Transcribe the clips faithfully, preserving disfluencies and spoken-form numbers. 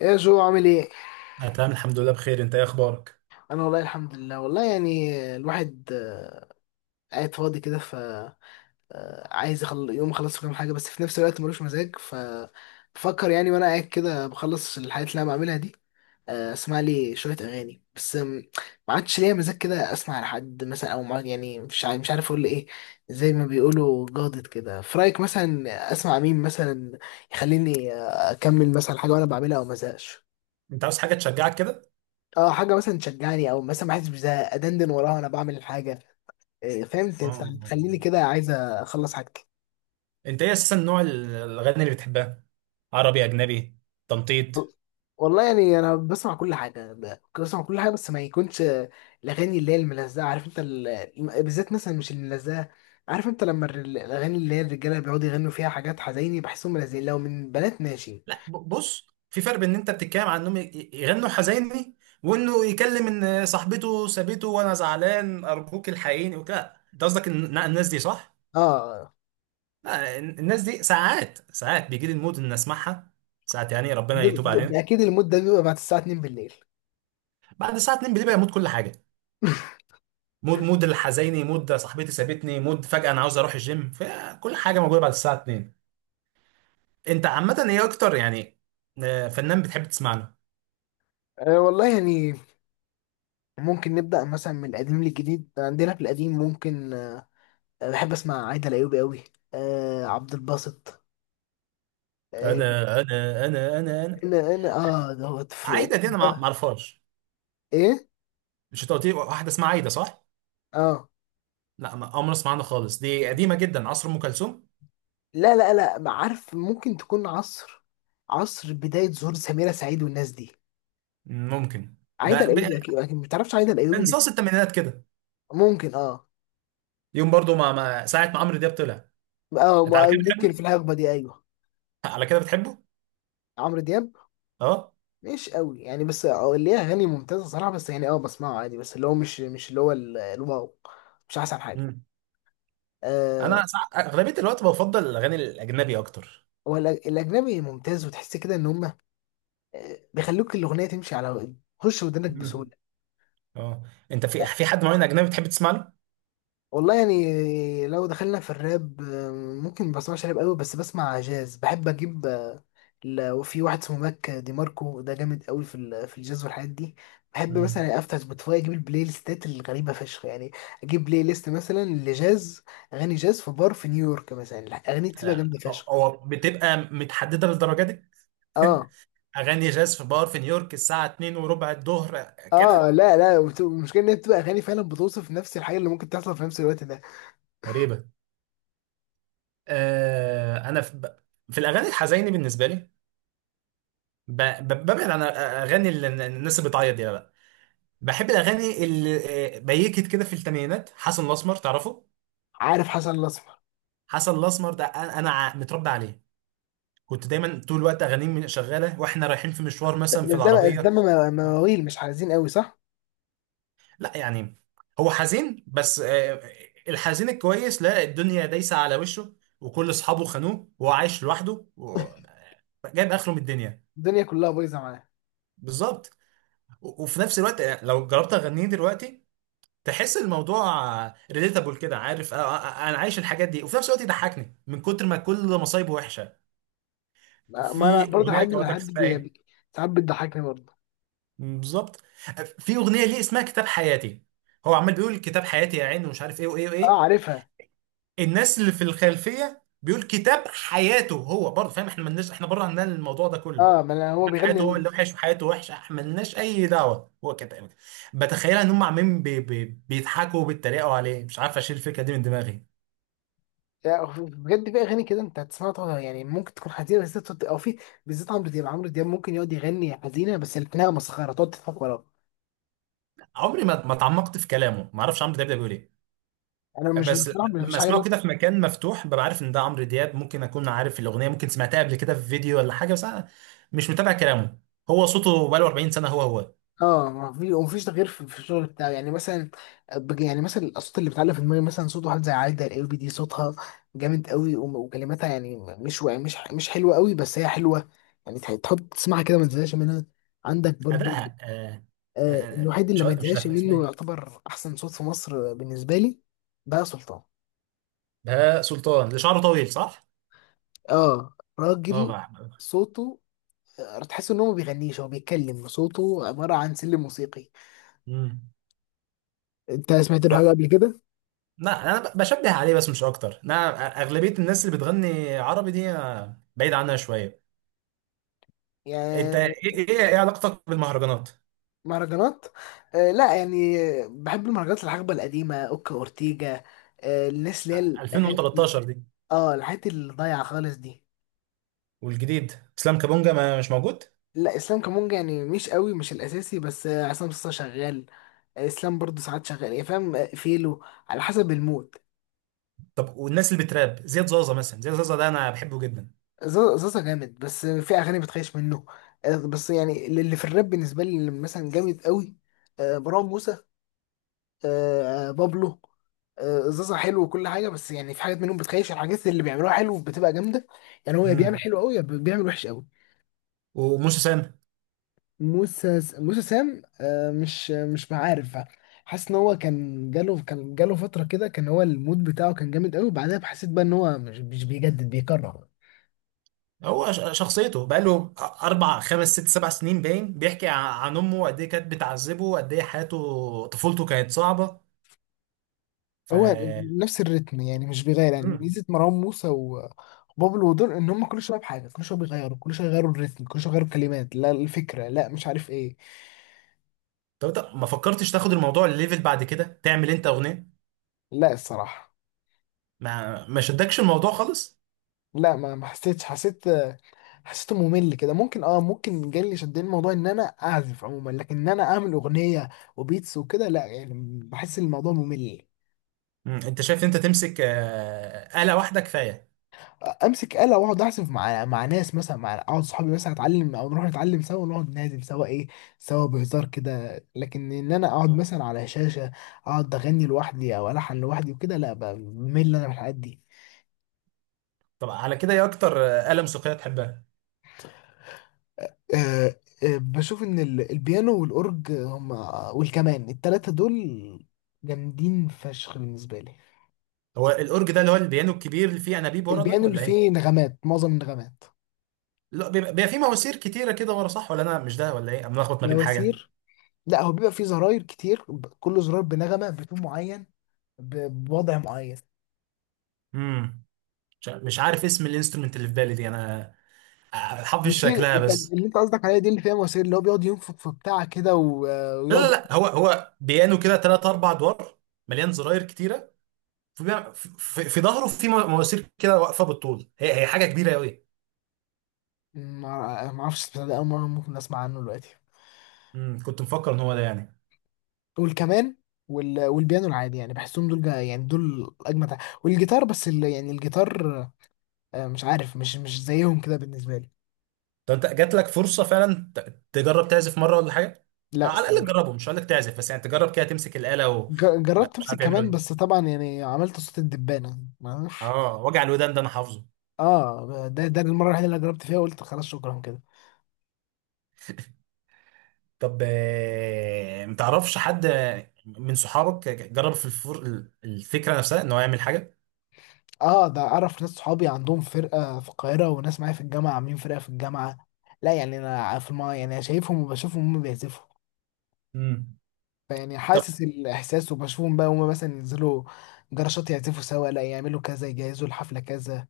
ايه يا جو، عامل ايه؟ انا تمام، الحمد لله بخير. انت ايه اخبارك؟ انا والله الحمد لله، والله يعني الواحد آه، قاعد فاضي كده ف آه، عايز يخل... يوم اخلص كام حاجه، بس في نفس الوقت ملوش مزاج ف بفكر يعني وانا قاعد كده بخلص الحاجات اللي انا بعملها دي. آه، اسمع لي شويه اغاني، بس آم، ما عادش ليا مزاج كده اسمع لحد مثلا، او ما يعني، مش عارف، مش عارف اقول ايه. زي ما بيقولوا جادت كده، في رايك مثلا اسمع مين، مثلا يخليني آه، اكمل مثلا حاجه وانا بعملها، او مزهقش. انت عاوز حاجه تشجعك كده؟ اه، حاجه مثلا تشجعني، او مثلا ما احسش بزهق، ادندن وراها وانا بعمل الحاجه. إيه، فاهم ت- اه. تخليني كده عايز اخلص حاجتي. انت ايه اساسا نوع ال- الاغاني اللي بتحبها؟ عربي؟ اجنبي؟ تنطيط؟ والله يعني انا بسمع كل حاجه، ب- بسمع كل حاجه بس ما يكونش آه، الاغاني اللي هي الملزقه. عارف انت ال... الم- بالذات مثلا مش الملزقه. عارف انت لما الر- الاغاني اللي هي الرجاله بيقعدوا يغنوا فيها حاجات حزيني، بحسهم ملزقين. لو من بنات ماشي. لا، ب- بص، في فرق بين ان انت بتتكلم عن انهم ي- يغنوا حزيني، وانه يكلم ان صاحبته سابته وانا زعلان ارجوك الحقيني وكده. انت قصدك ان إن الناس دي، صح؟ اه لا، ال- الناس دي ساعات ساعات بيجي لي المود ان اسمعها. ساعات يعني ربنا ده, يتوب ده, ده علينا. اكيد المود ده بيبقى بعد الساعه اتنين بالليل. بعد الساعه اتنين بالليل بيبقى يموت كل حاجه. مود مود الحزيني، مود صاحبتي سابتني، مود فجأة انا عاوز اروح الجيم، فكل حاجة موجودة بعد الساعة اتنين. انت عامة ايه اكتر يعني؟ آه، فنان بتحب تسمع له؟ آه والله يعني ممكن نبدا مثلا من القديم للجديد. عندنا في القديم ممكن بحب اسمع عايدة الايوبي قوي. آه عبد الباسط. آه. انا انا انا انا انا. انا انا اه دوت في. عايدة دي انا ما ما اعرفهاش. ايه. مش انت قلت لي واحدة اسمها عايدة، صح؟ اه، لا، ما عمري اسمع عنها خالص. دي قديمة جدا، عصر ام كلثوم. لا لا لا، ما عارف، ممكن تكون عصر، عصر بداية ظهور سميرة سعيد والناس دي. ممكن. عايدة لا ب- الايوبي، اكيد اكيد ما تعرفش عايدة الايوبي دي. انصاص الثمانينات كده. ممكن اه. يوم برضو ما ما ساعة ما عمرو دياب طلع. اه انت على ما- كده ممكن في بتحبه؟ الهجبة دي، ايوه. على كده بتحبه؟ عمرو دياب اه. مش قوي يعني، بس آه، ليه اغاني ممتازة صراحة، بس يعني اه بسمعه عادي، بس اللي هو مش مش اللي هو ال- الواو، مش احسن حاجة. مم. آه. انا سع- اغلبية الوقت بفضل الاغاني الاجنبي اكتر. هو الأج- الاجنبي ممتاز، وتحس كده ان هم بيخلوك الاغنيه تمشي على، تخش ودنك مم. بسهوله. اه. انت في لا، في حد معين اجنبي بتحب تسمع له؟ والله يعني لو دخلنا في الراب آه، ممكن، ما بسمعش راب قوي، بس بسمع جاز. بحب اجيب آه، ل- وفي واحد اسمه ماك دي ماركو، ده جامد قوي في ال- في الجاز والحاجات دي. بحب مم. مثلا افتح سبوتيفاي، اجيب البلاي ليستات الغريبه فشخ يعني. اجيب بلاي ليست مثلا لجاز، اغاني جاز في بار في نيويورك مثلا. الاغاني بتبقى آه، جامده فشخ. هو بتبقى متحدده للدرجه دي؟ اه. اغاني جاز في بار في نيويورك الساعه اثنين وربع الظهر اه، كده؟ لا لا، وبت- المشكله ان هي بتبقى اغاني فعلا بتوصف نفس الحاجه اللي ممكن تحصل في نفس الوقت ده. غريبة. آه انا في, ب... في الاغاني الحزينه بالنسبه لي. ب... ب... ببعد عن اغاني ال- الناس اللي بتعيط دي، لا، لا. بحب الاغاني اللي آه، بيكت كده في الثمانينات. حسن الاسمر تعرفه؟ عارف حسن الاسمر. حسن الاسمر ده انا أنا ع- متربى عليه. كنت دايما طول الوقت اغانيه من- شغاله واحنا رايحين في مشوار ده- مثلا في مش ده بقى- العربيه. ده م- مواويل مش عايزين قوي، صح؟ لا، يعني. هو حزين بس، آه، الحزين الكويس، لا الدنيا دايسة على وشه، وكل اصحابه خانوه وهو عايش لوحده و- آه، جايب اخره من الدنيا. الدنيا كلها بايظه معاه. بالظبط. و- وفي نفس الوقت، آه، لو جربت اغنيه دلوقتي تحس الموضوع ريليتابل كده، عارف؟ آه، آه، آه، انا عايش الحاجات دي، وفي نفس الوقت يضحكني من كتر ما كل مصايبه وحشه. ما ما انا في برضه اغنيه لحد كان ما لك لحد اسمها ايه؟ بي- ساعات بتضحكني برضه. بالظبط. آه، في اغنيه ليه اسمها كتاب حياتي. هو عمال بيقول كتاب حياتي يا عين ومش عارف ايه وايه اه، وايه. عارفها. الناس اللي في الخلفيه بيقول كتاب حياته هو برضه فاهم، احنا مالناش، احنا بره عندنا الموضوع ده كله. اه، ما انا هو كتاب بيغني حياته هو اللي لنفسه. وحش وحياته وحشه، احنا مالناش اي دعوه هو كتاب. بتخيلها ان هم عمالين بي بي بيضحكوا وبيتريقوا عليه. مش عارف اشيل الفكره دي من دماغي. يعني بجد في اغاني كده انت هتسمعها طبعا، يعني ممكن تكون حزينه، بس تقعد- او في بالذات عمرو دياب، عمرو دياب ممكن يقعد يغني حزينه، بس لكنها مسخره تقعد تضحك وراه. عمري ما ما اتعمقت في كلامه، ما اعرفش عمرو دياب ده بيقول ايه. انا مش بس بصراحه لما مش اسمعه حاجه. كده في مكان مفتوح ببقى عارف ان ده عمرو دياب، ممكن اكون عارف الاغنيه، ممكن سمعتها قبل كده في فيديو ولا حاجه، بس انا مش متابع كلامه. هو صوته بقاله 40 سنه هو هو اه، ما في ومفيش تغيير في في الشغل بتاعي، يعني مثلا بج- يعني مثلا الاصوات اللي بتعلق في دماغي، مثلا صوت واحد زي عايدة الايوبي، دي صوتها جامد قوي، وم- وكلماتها يعني مش و- مش مش حلوه قوي، بس هي حلوه. يعني تح- تحط تسمعها كده ما تزهقش منها. عندك برضو أداءها آه آه آه آه آه، الوحيد مش اللي ما عارف- مش يتزهقش نافع اسمها منه، ايه. يعتبر احسن صوت في مصر بالنسبه لي. بقى سلطان. بهاء سلطان اللي شعره طويل، صح؟ اه، اه راجل. بقى. صوته آه، تحس ان هو ما بيغنيش، هو بيتكلم. صوته عباره عن سلم موسيقي. امم انت سمعت له ط- حاجه قبل لا، انا ب- بشبه عليه بس مش اكتر. انا أ- اغلبيه الناس اللي بتغني عربي دي أنا بعيد عنها شويه. انت ايه؟ كده؟ ايه إيه علاقتك بالمهرجانات؟ مهرجانات، آه لا يعني. بحب المهرجانات الحقبة القديمة، اوكا اورتيجا، آه الناس اللي هي الاغاني، الفين وتلتاشر دي؟ اه الحاجات اللي ضايعة خالص دي. والجديد؟ اسلام كابونجا، ما مش موجود؟ لا، اسلام كمونجا يعني مش قوي، مش الاساسي، بس آه، عصام صاصا شغال. آه، اسلام برضه ساعات شغال، يعني فاهم، آه، فيلو على حسب المود. طب والناس اللي بتراب، زياد زازا مثلا. زياد زازا ده انا بحبه جدا. ز- زازا جامد، بس آه، في اغاني بتخيش منه. آه بس يعني اللي في الراب بالنسبة لي اللي مثلا جامد قوي، آه مروان موسى، آه، بابلو. آه، زازا حلو وكل حاجه، بس يعني في حاجات منهم بتخيش. الحاجات اللي بيعملوها حلو بتبقى جامده. يعني هو يا بيعمل امم حلو قوي، يا بيعمل وحش قوي. وموسى سام؟ موسى موسى سام، آه، مش مش عارف، حاسس ان هو كان جاله كان جاله فتره كده، كان هو المود بتاعه كان جامد قوي، وبعدها حسيت بقى ان هو مش مش بيجدد، بيكرر. هو ش- شخصيته بقاله اربع خمس ست سبع سنين، باين بيحكي ع- عن امه قد ايه كانت بتعذبه، قد ايه حياته، طفولته كانت صعبه. ف. هو نفس الريتم، يعني مش بيغير. يعني مم. ميزه مروان موسى و- وبابلو دول، ان هم كل شويه بحاجه، كل شويه بيغيروا، كل شويه يغيروا الريتم، كل شويه يغيروا الكلمات، لا الفكره، لا، مش عارف ايه. طب انت ما فكرتش تاخد الموضوع الليفل بعد كده، تعمل انت اغنيه؟ لا، الصراحة ما ما شدكش الموضوع خالص؟ لا، ما ما حسيتش. حسيت، حسيته ممل كده. ممكن اه ممكن جالي شدني الموضوع ان انا اعزف عموما، لكن ان انا اعمل اغنية وبيتس وكده، لا يعني. بحس الموضوع ممل. مم. انت شايف انت تمسك آه، آلة واحده كفايه؟ امسك آلة واقعد اعزف مع مع ناس مثلا، مع اقعد صحابي مثلا اتعلم، او نروح نتعلم سوا ونقعد نعزف سوا، ايه سوا بهزار كده. لكن ان انا اقعد آه. مثلا على شاشة اقعد اغني لوحدي، او الحن لوحدي وكده، لا بمل انا من الحاجات دي. طب على كده ايه اكتر آه، آلة موسيقيه تحبها؟ آه، آه، بشوف ان ال- البيانو والاورج هم والكمان، التلاتة دول جامدين فشخ بالنسبة لي. هو الاورج ده اللي هو البيانو الكبير اللي فيه انابيب ورا، ده البيانو اللي ولا ايه؟ فيه نغمات، معظم النغمات. لا، بيبقى بيبقى فيه مواسير كتيره كده ورا، صح ولا انا مش ده ولا ايه؟ انا ملخبط ما بين حاجه. مواسير؟ لا، هو بيبقى فيه زراير كتير، ب- كل زرار بنغمة بتون معين، ب- بوضع معين. امم مش مش عارف اسم الانسترومنت اللي في بالي دي انا، حافظ مش دي، شكلها انت- بس. اللي انت قصدك عليها دي اللي فيها مواسير، اللي هو بيقعد ينفخ في بتاع كده و- لا، لا، ويقعد. لا، هو هو بيانو كده ثلاث اربع ادوار، مليان زراير كتيره. في في, في ظهره، في مو- مواسير كده واقفه بالطول، هي هي حاجه كبيره قوي. ما ما اعرفش البتاع ده، اول مرة ممكن اسمع عنه دلوقتي. امم كنت مفكر ان هو ده يعني. والكمان وال... والبيانو العادي، يعني بحسهم دول جا... يعني دول اجمد ع- والجيتار. بس ال... يعني الجيتار آه، مش عارف، مش مش زيهم كده بالنسبه لي. طب انت جات لك فرصه فعلا ت- تجرب تعزف مره ولا حاجه؟ آه، لا على الاقل الصراحه. تجربه، مش هقول لك تعزف، بس يعني تجرب كده تمسك الاله ج... جربت ومش امسك عارف يعملوا كمان، ايه. بس طبعا يعني عملت صوت الدبانه، معرفش. اه، وجع الودان ده انا حافظه. اه، ده ده المره الوحيده اللي جربت فيها، قلت خلاص شكرا كده. طب، آه، متعرفش حد من صحابك جرب في الفر... الفكرة نفسها ان هو يعمل حاجة؟ اه، ده اعرف ناس، صحابي عندهم فرقه في القاهره، وناس معايا في الجامعه عاملين فرقه في الجامعه. لا يعني، انا في الم... يعني شايفهم، وبشوفهم هم بيعزفوا، امم فيعني طب. حاسس الاحساس. وبشوفهم بقى هما مثلا ينزلوا جراشات يعزفوا سوا، لا يعملوا كذا، يجهزوا الحفله كذا.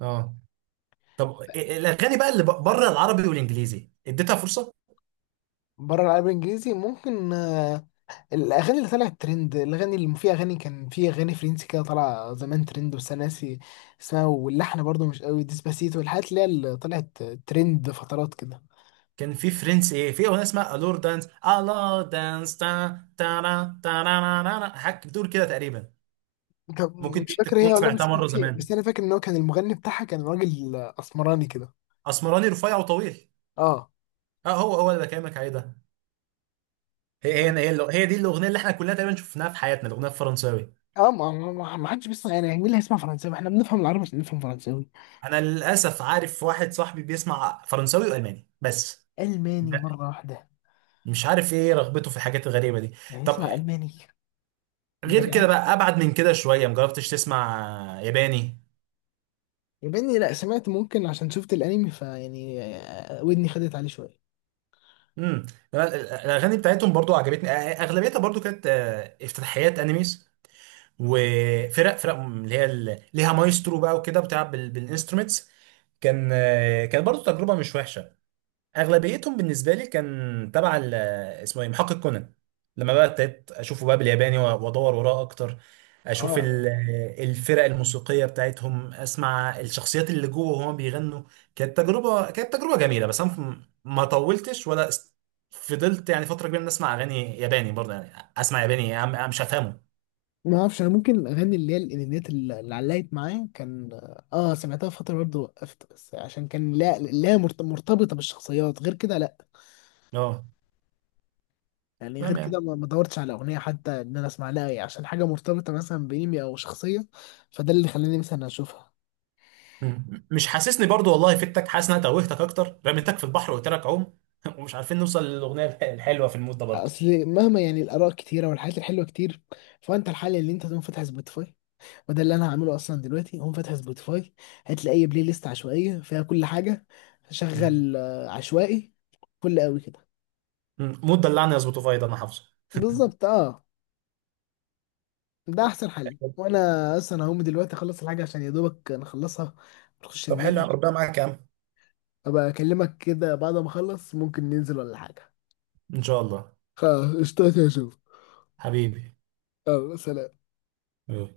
اه. طب، إيه- الاغاني بقى اللي بره العربي والانجليزي اديتها فرصة؟ بره العربي الانجليزي ممكن، آه، الاغاني اللي طلعت ترند، الاغاني اللي في اغاني، كان في اغاني فرنسي كده طالعه زمان ترند، بس انا ناسي اسمها. واللحن برضو مش قوي. ديسباسيتو الحاجات اللي هي اللي طلعت ترند فترات كده. كان في فرنس ايه، في اغنية اسمها الور دانس، الور دانس تا تارا تارا، حاجة بتقول كده تقريبا. طب ممكن مش دي فاكر تكون هي، ولا بس سمعتها كان مرة في، زمان. بس انا فاكر ان هو كان المغني بتاعها كان راجل اسمراني كده. اسمراني رفيع وطويل. اه. اه، هو هو اللي بكلمك عليه ده. هي ف... هي هي, هي دي الاغنية اللي احنا كلنا تقريبا شفناها في حياتنا، الاغنية الفرنساوي. اه، ما ما ما- ما حدش بيسمع يعني، مين اللي هيسمع فرنساوي، احنا بنفهم العربي عشان نفهم فرنساوي. انا للاسف عارف واحد صاحبي بيسمع فرنساوي والماني، بس ب- ألماني مرة واحدة؟ مش عارف ايه رغبته في الحاجات الغريبه دي. يعني طب اسمع ألماني، ده غير كده العيال. بقى، ابعد من كده شويه، مجربتش تسمع ياباني؟ ياباني، لا سمعت، ممكن عشان شفت الأنمي، فيعني آه، ودني خدت عليه شوية. امم الاغاني بتاعتهم برضو عجبتني، اغلبيتها برضو كانت آه، افتتاحيات انيميز، وفرق فرق اللي هي ال- ليها مايسترو بقى وكده بتلعب بال- بالانسترومنتس. كان آه، كان برضو تجربه مش وحشه. اغلبيتهم بالنسبه لي كان تبع ال- اسمه ايه، محقق كونان. لما بقى ابتديت اشوفه بقى بالياباني و- وادور وراه اكتر، اشوف اه، ال- الفرق الموسيقيه بتاعتهم، اسمع الشخصيات اللي جوه وهما بيغنوا. كانت تجربه، كانت تجربه جميله بس انا م- ما طولتش ولا است- فضلت يعني فتره كبيره إن اسمع اغاني ياباني. برضه يعني اسمع ياباني يا عم، أنا مش هفهمه. ما اعرفش انا. ممكن الاغاني اللي هي الانميات اللي اللي علقت معايا، كان اه آه، سمعتها فتره برضه، وقفت، بس عشان كان لا لا مرت- مرتبطه بالشخصيات، غير كده لا اه، يعني. غير تمام يعني. كده ما ما دورتش على اغنيه حتى ان انا اسمع لها، يعني عشان حاجه مرتبطه مثلا بانمي او شخصيه، فده اللي خلاني مثلا اشوفها. مم. مش حاسسني برضه والله فدتك، حاسس ان انا توهتك اكتر، رميتك في البحر وقلت لك عوم. ومش عارفين نوصل للاغنيه الح- الحلوه في المود ده برضه. اصل مهما يعني الاراء كتيره والحاجات الحلوه كتير، فانت الحل اللي انت تقوم فاتح سبوتيفاي. وده اللي انا هعمله اصلا دلوقتي، هقوم فاتح سبوتيفاي، هتلاقي اي بلاي ليست عشوائيه فيها كل حاجه. مم. شغل آه، عشوائي، كل قوي كده. مم. مود دلعني يظبط، فايض انا حافظه. بالظبط اه. ده احسن حل، وانا اصلا هقوم دلوقتي اخلص الحاجه عشان يا دوبك نخلصها، نخش طب حلو، ننام. ربنا معاك يا عم. ابقى اكلمك كده بعد ما اخلص، ممكن ننزل ولا حاجه. ان شاء الله. خلاص، اشتاق اشوف. حبيبي. يلا سلام. يلا.